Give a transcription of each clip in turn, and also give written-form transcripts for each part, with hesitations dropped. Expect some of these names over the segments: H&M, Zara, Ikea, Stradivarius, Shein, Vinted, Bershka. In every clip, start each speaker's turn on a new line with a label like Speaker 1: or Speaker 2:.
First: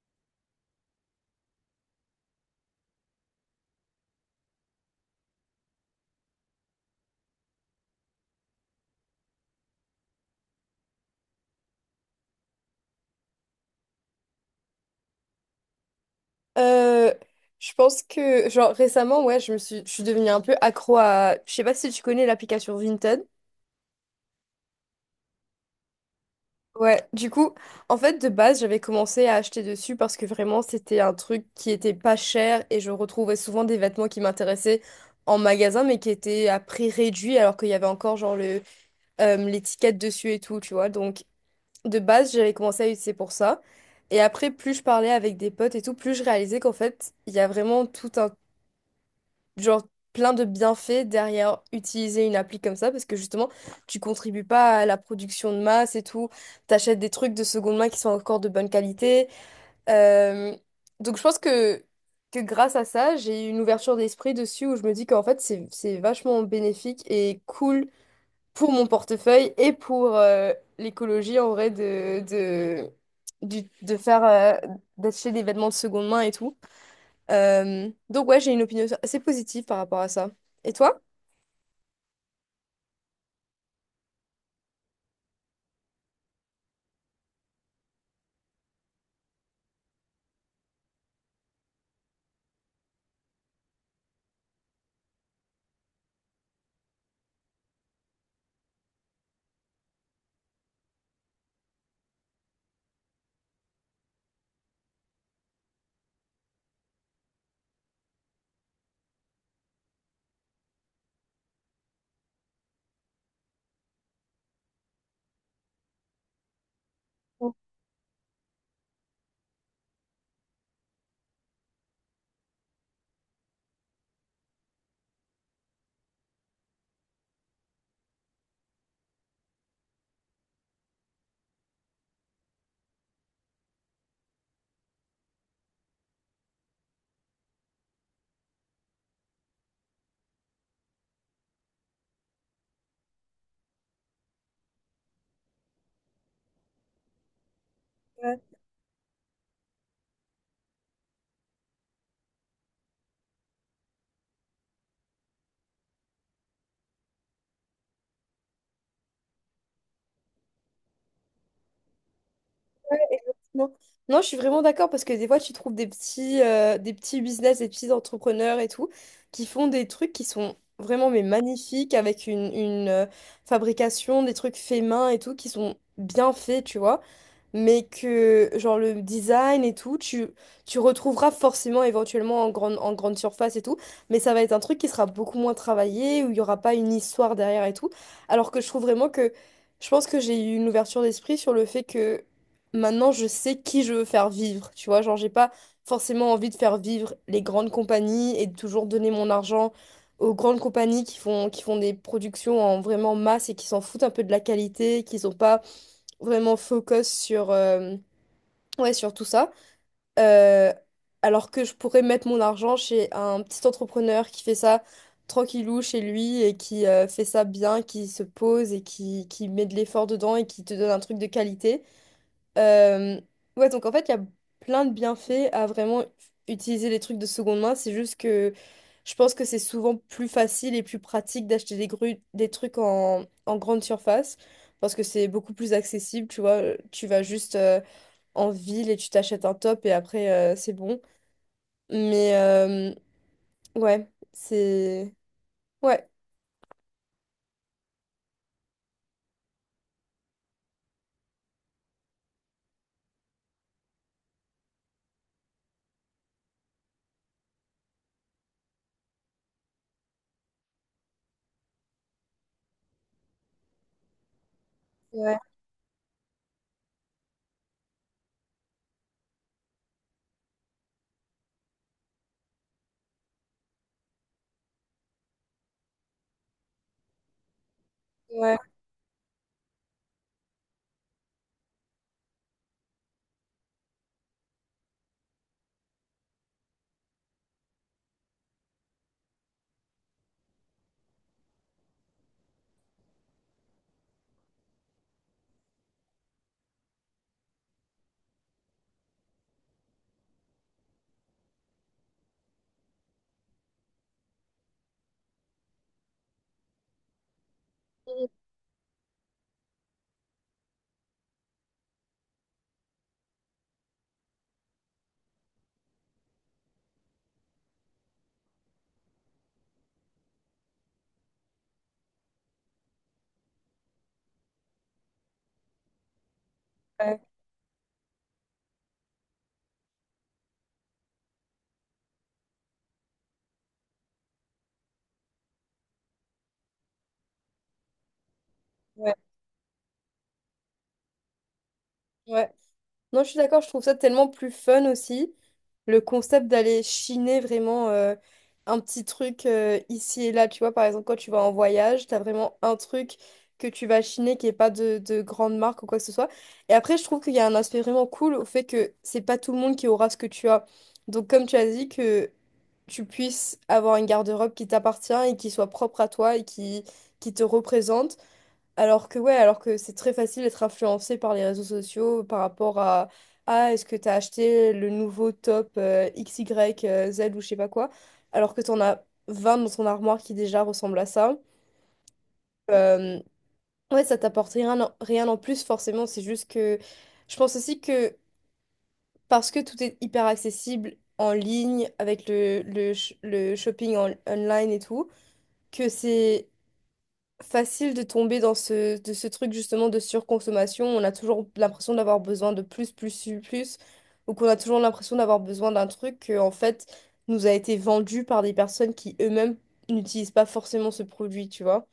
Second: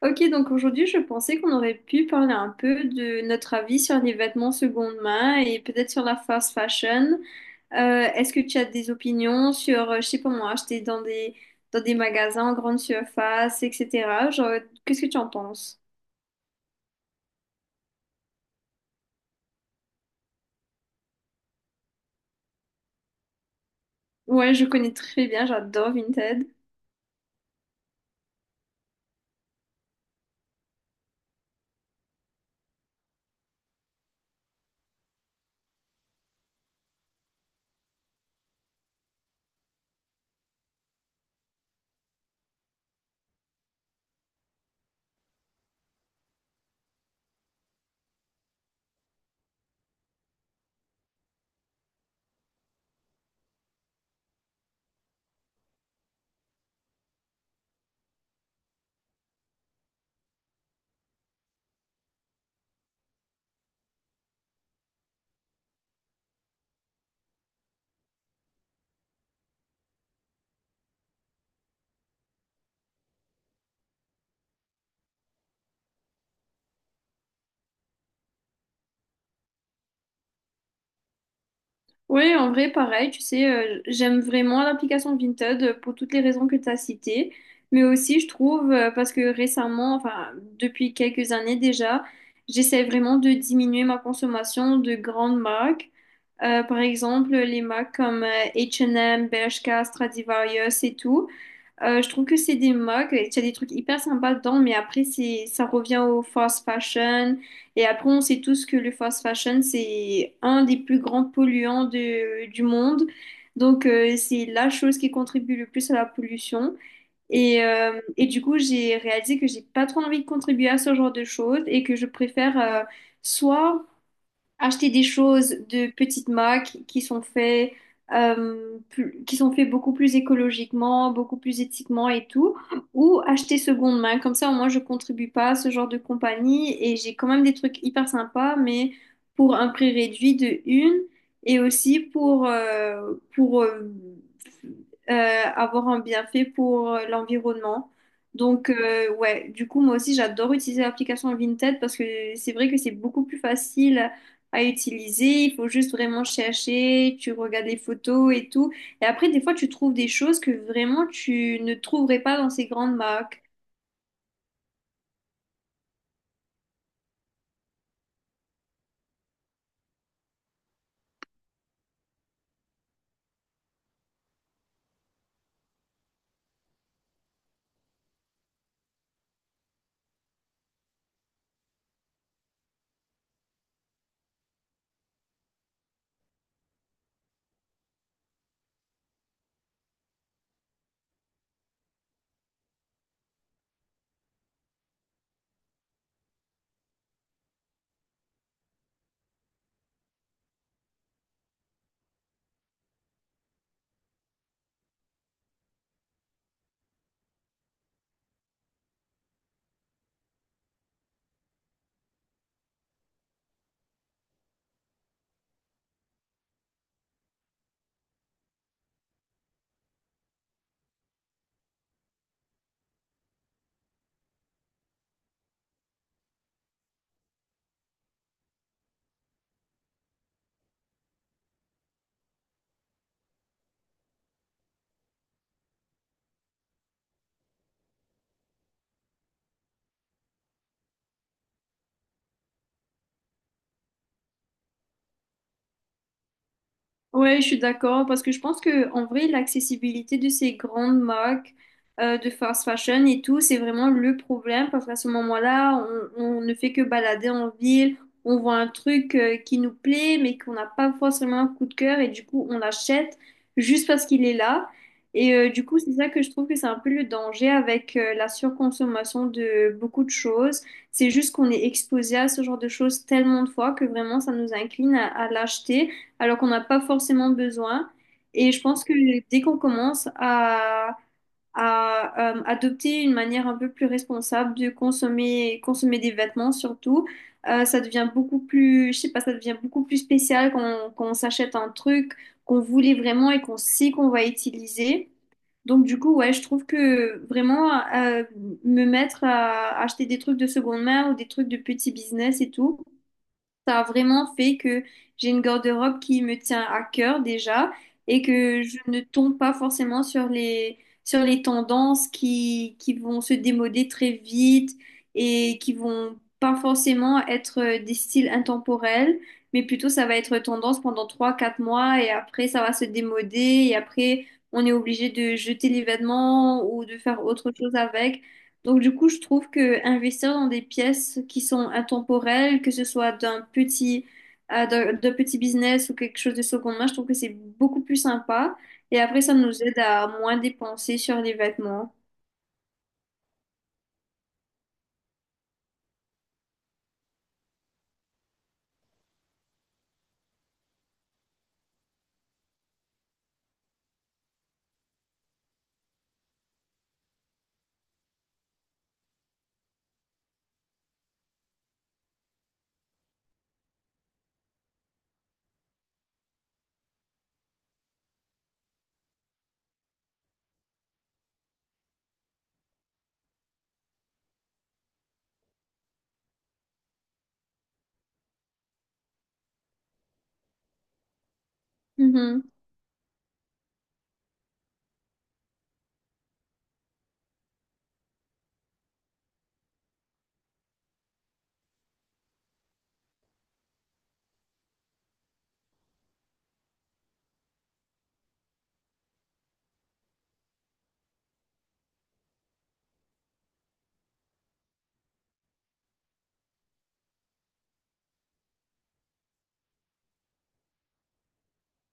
Speaker 1: Ok, donc aujourd'hui, je pensais qu'on aurait pu parler un peu de notre avis sur les vêtements seconde main et peut-être sur la fast fashion. Est-ce que tu as des opinions sur, je sais pas moi, acheter dans dans des magasins en grande surface, etc. Genre, qu'est-ce que tu en penses?
Speaker 2: Euh, je pense que, genre, récemment, ouais, je suis devenue un peu accro à. Je sais pas si tu connais l'application Vinted.
Speaker 1: Ouais, je connais très bien, j'adore Vinted.
Speaker 2: Ouais, du coup, en fait, de base, j'avais commencé à acheter dessus parce que vraiment, c'était un truc qui était pas cher et je retrouvais souvent des vêtements qui m'intéressaient en magasin, mais qui étaient à prix réduit alors qu'il y avait encore, genre, l'étiquette dessus et tout, tu vois. Donc, de base, j'avais commencé à utiliser pour ça. Et après, plus je parlais avec des potes et tout, plus je réalisais qu'en fait, il y a vraiment tout un genre plein de bienfaits derrière utiliser une appli comme ça parce que justement tu contribues pas à la production de masse et tout, t'achètes des trucs de seconde main qui sont encore de bonne qualité. Euh, donc je pense que grâce à ça, j'ai eu une ouverture d'esprit dessus où je me dis qu'en fait c'est vachement bénéfique et cool pour mon portefeuille et pour l'écologie en vrai de faire d'acheter des vêtements de seconde main et tout. Donc ouais, j'ai une opinion assez positive par rapport à ça. Et toi?
Speaker 1: Oui, en vrai, pareil, tu sais, j'aime vraiment l'application Vinted pour toutes les raisons que tu as citées, mais aussi je trouve, parce que récemment, enfin depuis quelques années déjà, j'essaie vraiment de diminuer ma consommation de grandes marques. Par exemple les marques comme H&M, Bershka, Stradivarius et tout, je trouve que c'est des modes. Il y a des trucs hyper sympas dedans, mais après, ça revient au fast fashion. Et après, on sait tous que le fast fashion, c'est un des plus grands polluants du monde. Donc, c'est la chose qui contribue le plus à la pollution.
Speaker 2: Complètement.
Speaker 1: Et du coup, j'ai réalisé que j'ai pas trop envie de contribuer à ce genre de choses et que je préfère, soit acheter des choses de petites marques qui sont faites, qui sont faits beaucoup plus écologiquement, beaucoup plus éthiquement et tout, ou acheter seconde main. Comme ça, au moins, je contribue pas à ce genre de compagnie et j'ai quand même des trucs hyper sympas, mais pour un prix réduit de une, et aussi pour, avoir un bienfait pour, l'environnement. Donc, ouais, du coup, moi aussi, j'adore utiliser l'application Vinted parce que c'est vrai que c'est beaucoup plus facile à utiliser. Il faut juste vraiment chercher, tu regardes les photos et tout. Et après, des fois, tu trouves des choses que vraiment tu ne trouverais pas dans ces grandes marques.
Speaker 2: Non, Non, je suis vraiment d'accord parce que des fois, tu trouves des des petits business, des petits entrepreneurs et tout, qui font des trucs qui sont vraiment mais magnifiques avec fabrication, des trucs faits main et tout, qui sont bien faits, tu vois. Mais que genre le design et tout, tu retrouveras forcément éventuellement en en grande surface et tout, mais ça va être un truc qui sera beaucoup moins travaillé, où il n'y aura pas une histoire derrière et tout. Alors que je trouve vraiment que Je pense que j'ai eu une ouverture d'esprit sur le fait que maintenant je sais qui je veux faire vivre, tu vois, genre j'ai pas forcément envie de faire vivre les grandes compagnies et de toujours donner mon argent aux grandes compagnies qui font des productions en vraiment masse et qui s'en foutent un peu de la qualité, qui sont pas vraiment focus ouais, sur tout ça. Euh, alors que je pourrais mettre mon argent chez un petit entrepreneur qui fait ça tranquillou chez lui et qui fait ça bien, qui se pose et qui met de l'effort dedans et qui te donne un truc de qualité. Euh, ouais, donc en fait, il y a plein de bienfaits à vraiment utiliser les trucs de seconde main. C'est juste que je pense que c'est souvent plus facile et plus pratique d'acheter des des trucs en grande surface parce que c'est beaucoup plus accessible, tu vois. Tu vas juste en ville et tu t'achètes un top et après, c'est bon. Mais euh, ouais, c'est... Ouais.
Speaker 1: Ouais, je suis d'accord parce que je pense que en vrai, l'accessibilité de ces grandes marques, de fast fashion et tout, c'est vraiment le problème parce qu'à ce moment-là, on ne fait que balader en ville, on voit un truc, qui nous plaît mais qu'on n'a pas forcément un coup de cœur et du coup, on l'achète juste parce qu'il est là. Et
Speaker 2: Ouais,
Speaker 1: du coup, c'est ça que je trouve que c'est un peu le danger avec, la surconsommation de beaucoup de choses. C'est juste qu'on est exposé à ce genre de choses tellement de fois que vraiment, ça nous incline à l'acheter alors qu'on n'a pas forcément besoin. Et
Speaker 2: ouais,
Speaker 1: je pense que dès qu'on commence à adopter une manière un peu plus responsable de consommer, consommer des vêtements surtout, ça devient beaucoup plus, je sais pas, ça devient beaucoup plus spécial quand quand on s'achète un truc qu'on voulait vraiment et qu'on sait qu'on va utiliser. Donc du coup, ouais, je trouve que vraiment, me mettre à acheter des trucs de seconde main ou des trucs de petit business et tout. Ça a vraiment fait que j'ai une garde-robe qui me tient à cœur déjà et que je ne tombe pas forcément sur sur les tendances qui vont se démoder très vite et qui vont pas forcément être, des styles intemporels, mais plutôt ça va être tendance pendant trois quatre mois et après ça va se démoder et après on est obligé de jeter les vêtements ou de
Speaker 2: ouais,
Speaker 1: faire autre chose avec. Donc du coup, je trouve que investir dans des pièces qui sont intemporelles, que ce soit d'un petit, d'un petit business ou quelque chose de seconde main, je trouve que c'est beaucoup plus sympa. Et
Speaker 2: ouais,
Speaker 1: après, ça nous aide à moins dépenser sur les vêtements.
Speaker 2: ouais. Non, je suis d'accord, je trouve ça tellement plus fun aussi. Le concept d'aller chiner vraiment un petit truc ici et là, tu vois, par exemple, quand tu vas en voyage, t'as vraiment un truc que tu vas chiner qui n'est pas de grande marque ou quoi que ce soit. Et après, je trouve qu'il y a un aspect vraiment cool au fait que c'est pas tout le monde qui aura ce que tu as. Donc, comme tu as dit, que tu puisses avoir une garde-robe qui t'appartient et qui soit propre à toi et qui te représente. Alors que c'est très facile d'être influencé par les réseaux sociaux par rapport à ah est-ce que t'as acheté le nouveau top XY Z ou je sais pas quoi, alors que t'en as 20 dans ton armoire qui déjà ressemblent à ça.
Speaker 1: Mhm.
Speaker 2: Euh, ouais, ça t'apporte rien, rien en plus forcément, c'est juste que je pense aussi que parce que tout est hyper accessible en ligne avec le shopping online et tout, que c'est facile de tomber dans de ce truc justement de surconsommation. On a toujours l'impression d'avoir besoin de plus, plus, plus, plus, ou qu'on a toujours l'impression d'avoir besoin d'un truc que, en fait, nous a été vendu par des personnes qui eux-mêmes n'utilisent pas forcément ce produit, tu vois.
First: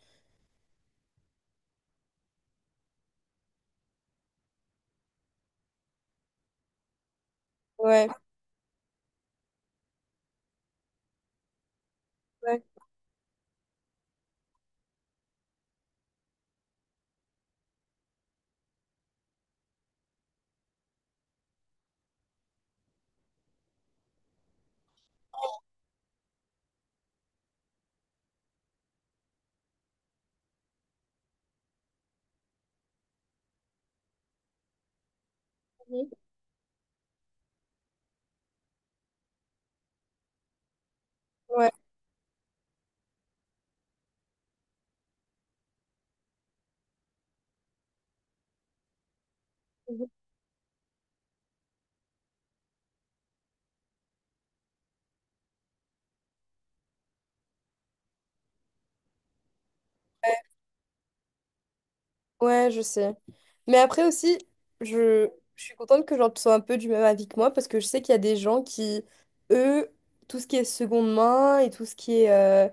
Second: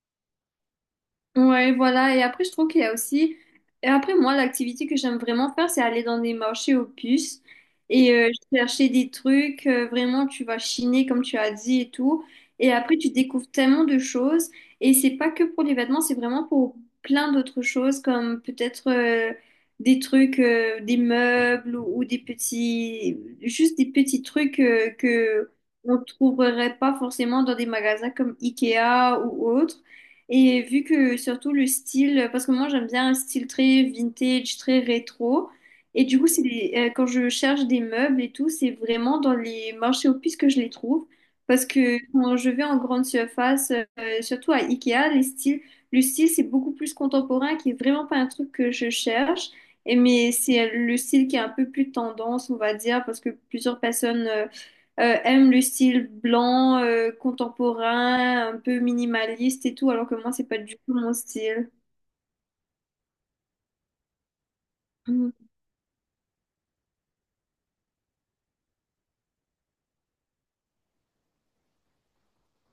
Speaker 1: Ouais, voilà. Et après, je trouve qu'il y a aussi. Et après, moi, l'activité que j'aime vraiment faire, c'est aller dans des marchés aux puces
Speaker 2: Ouais,
Speaker 1: et, chercher des trucs. Vraiment, tu vas chiner, comme tu as dit et tout.
Speaker 2: ouais,
Speaker 1: Et après, tu découvres tellement de choses. Et c'est pas que pour les vêtements, c'est vraiment pour plein d'autres choses, comme peut-être, des trucs, des meubles ou des petits. Juste des petits trucs, que on trouverait pas forcément dans des magasins comme Ikea ou autre. Et vu que surtout le style, parce que moi j'aime bien un style très vintage, très rétro. Et
Speaker 2: mhm,
Speaker 1: du coup, quand je cherche des meubles et tout, c'est vraiment dans les marchés aux puces que je les trouve. Parce
Speaker 2: ouais,
Speaker 1: que quand je vais en grande surface, surtout à Ikea, le style c'est beaucoup plus contemporain, qui est vraiment pas un truc que je cherche. Et
Speaker 2: mhm,
Speaker 1: mais c'est le style qui est un peu plus tendance, on va dire, parce que plusieurs personnes aiment le style blanc, contemporain, un peu minimaliste et tout, alors que moi, c'est pas du tout mon style.
Speaker 2: ouais, je sais. Mais après aussi, je,
Speaker 1: Mhm.
Speaker 2: je suis contente que genre tu sois un peu du même avis que moi parce que je sais qu'il y a des gens qui, eux, tout ce qui est seconde main et tout ce qui est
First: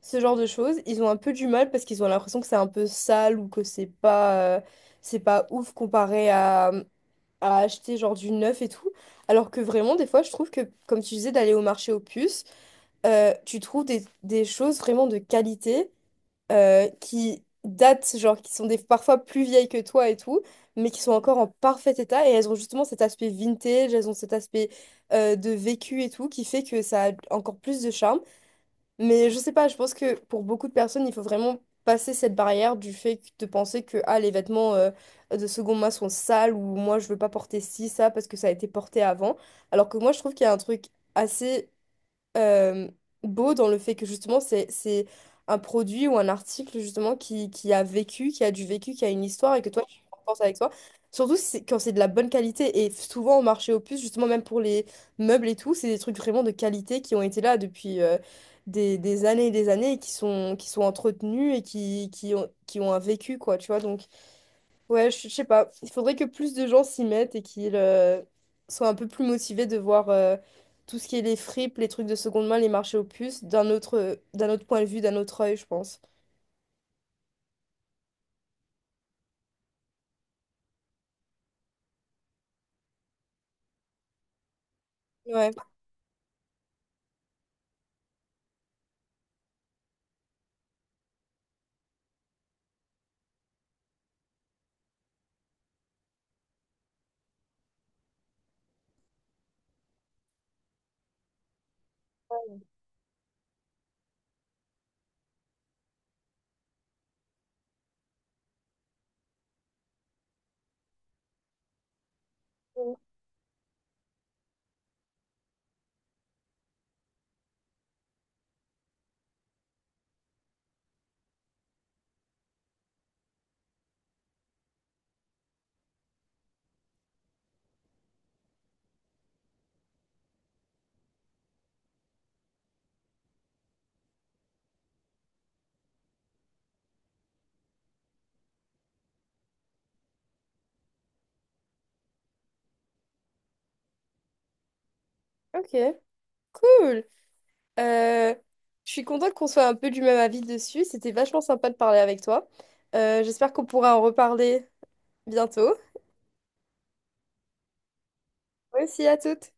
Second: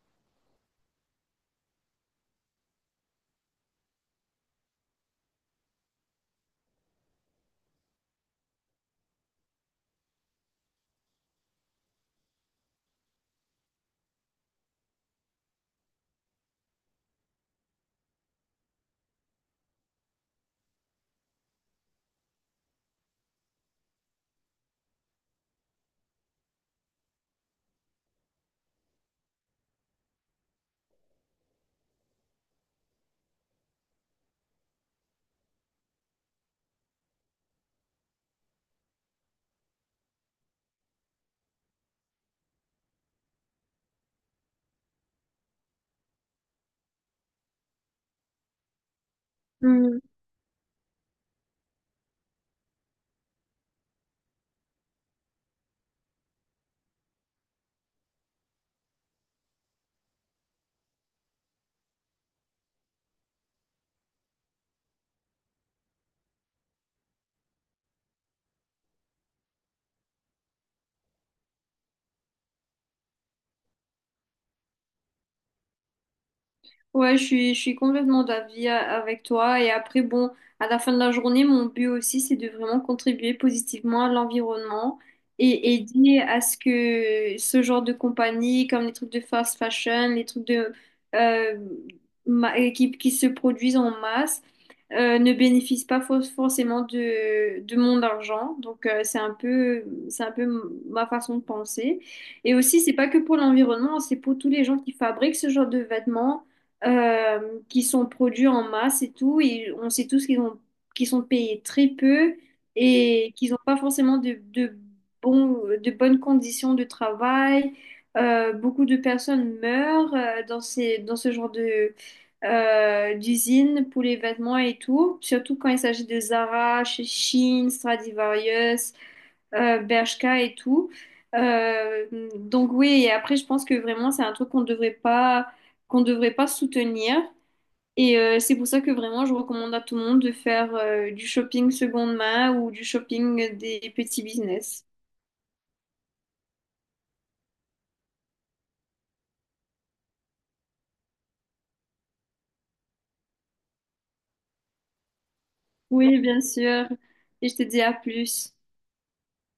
Speaker 2: ce genre de choses, ils ont un peu du mal parce qu'ils ont l'impression que c'est un peu sale ou que c'est pas ouf comparé à acheter genre du neuf et tout. Alors que vraiment, des fois, je trouve que comme tu disais, d'aller au marché aux puces, tu trouves des choses vraiment de qualité qui datent, genre qui sont des, parfois plus vieilles que toi et tout, mais qui sont encore en parfait état et elles ont justement cet aspect vintage, elles ont cet aspect de vécu et tout qui fait que ça a encore plus de charme. Mais je sais pas, je pense que pour beaucoup de personnes, il faut vraiment passer cette barrière de penser que ah, les vêtements de second main sont sales ou moi je veux pas porter ci, ça parce que ça a été porté avant. Alors que moi je trouve qu'il y a un truc assez euh, beau dans le fait que justement c'est un produit ou un article justement qui a vécu, qui a du vécu, qui a une histoire et que toi
Speaker 1: Mhm.
Speaker 2: tu penses avec toi. Surtout si c'est- quand c'est de la bonne qualité et souvent au marché aux puces, justement même pour les meubles et tout, c'est des trucs vraiment de qualité qui ont été là depuis des années et qui qui sont entretenus et qui ont un vécu quoi, tu vois. Donc ouais, je sais pas. Il faudrait que plus de gens s'y mettent et qu'ils soient un peu plus motivés de voir tout ce qui est les fripes, les trucs de seconde main, les marchés aux puces, d'un autre point de vue, d'un autre œil, je pense.
Speaker 1: Ouais, je suis complètement d'avis avec toi. Et après, bon, à la fin de la journée, mon but aussi, c'est de vraiment contribuer positivement à l'environnement
Speaker 2: Ouais.
Speaker 1: et aider à ce que ce genre de compagnie, comme les trucs de fast fashion, les trucs de, euh, qui se produisent en masse, ne bénéficient pas forcément de mon argent. Donc, c'est un peu ma façon de penser. Et aussi, c'est pas que pour l'environnement, c'est pour tous les gens qui fabriquent ce genre de vêtements, euh, qui sont produits en masse et tout. Et on sait tous qu'ils sont payés très peu et qu'ils n'ont pas forcément de bonnes conditions de travail. Beaucoup de personnes meurent, dans dans ce genre de, d'usines pour les vêtements et tout, surtout quand il s'agit de Zara, Shein, Stradivarius, Bershka et tout. Euh, donc oui, et après je pense que vraiment c'est un truc qu'on devrait pas soutenir. Et c'est pour ça que vraiment je recommande à tout le monde de faire, du shopping seconde main ou du shopping des petits business.
Speaker 2: Ok, cool. Euh, je suis contente qu'on soit un peu du même avis dessus. C'était vachement sympa de parler avec toi. J'espère qu'on pourra en reparler bientôt.
Speaker 1: Oui, bien sûr. Et je te dis à plus.
Speaker 2: Merci à toutes.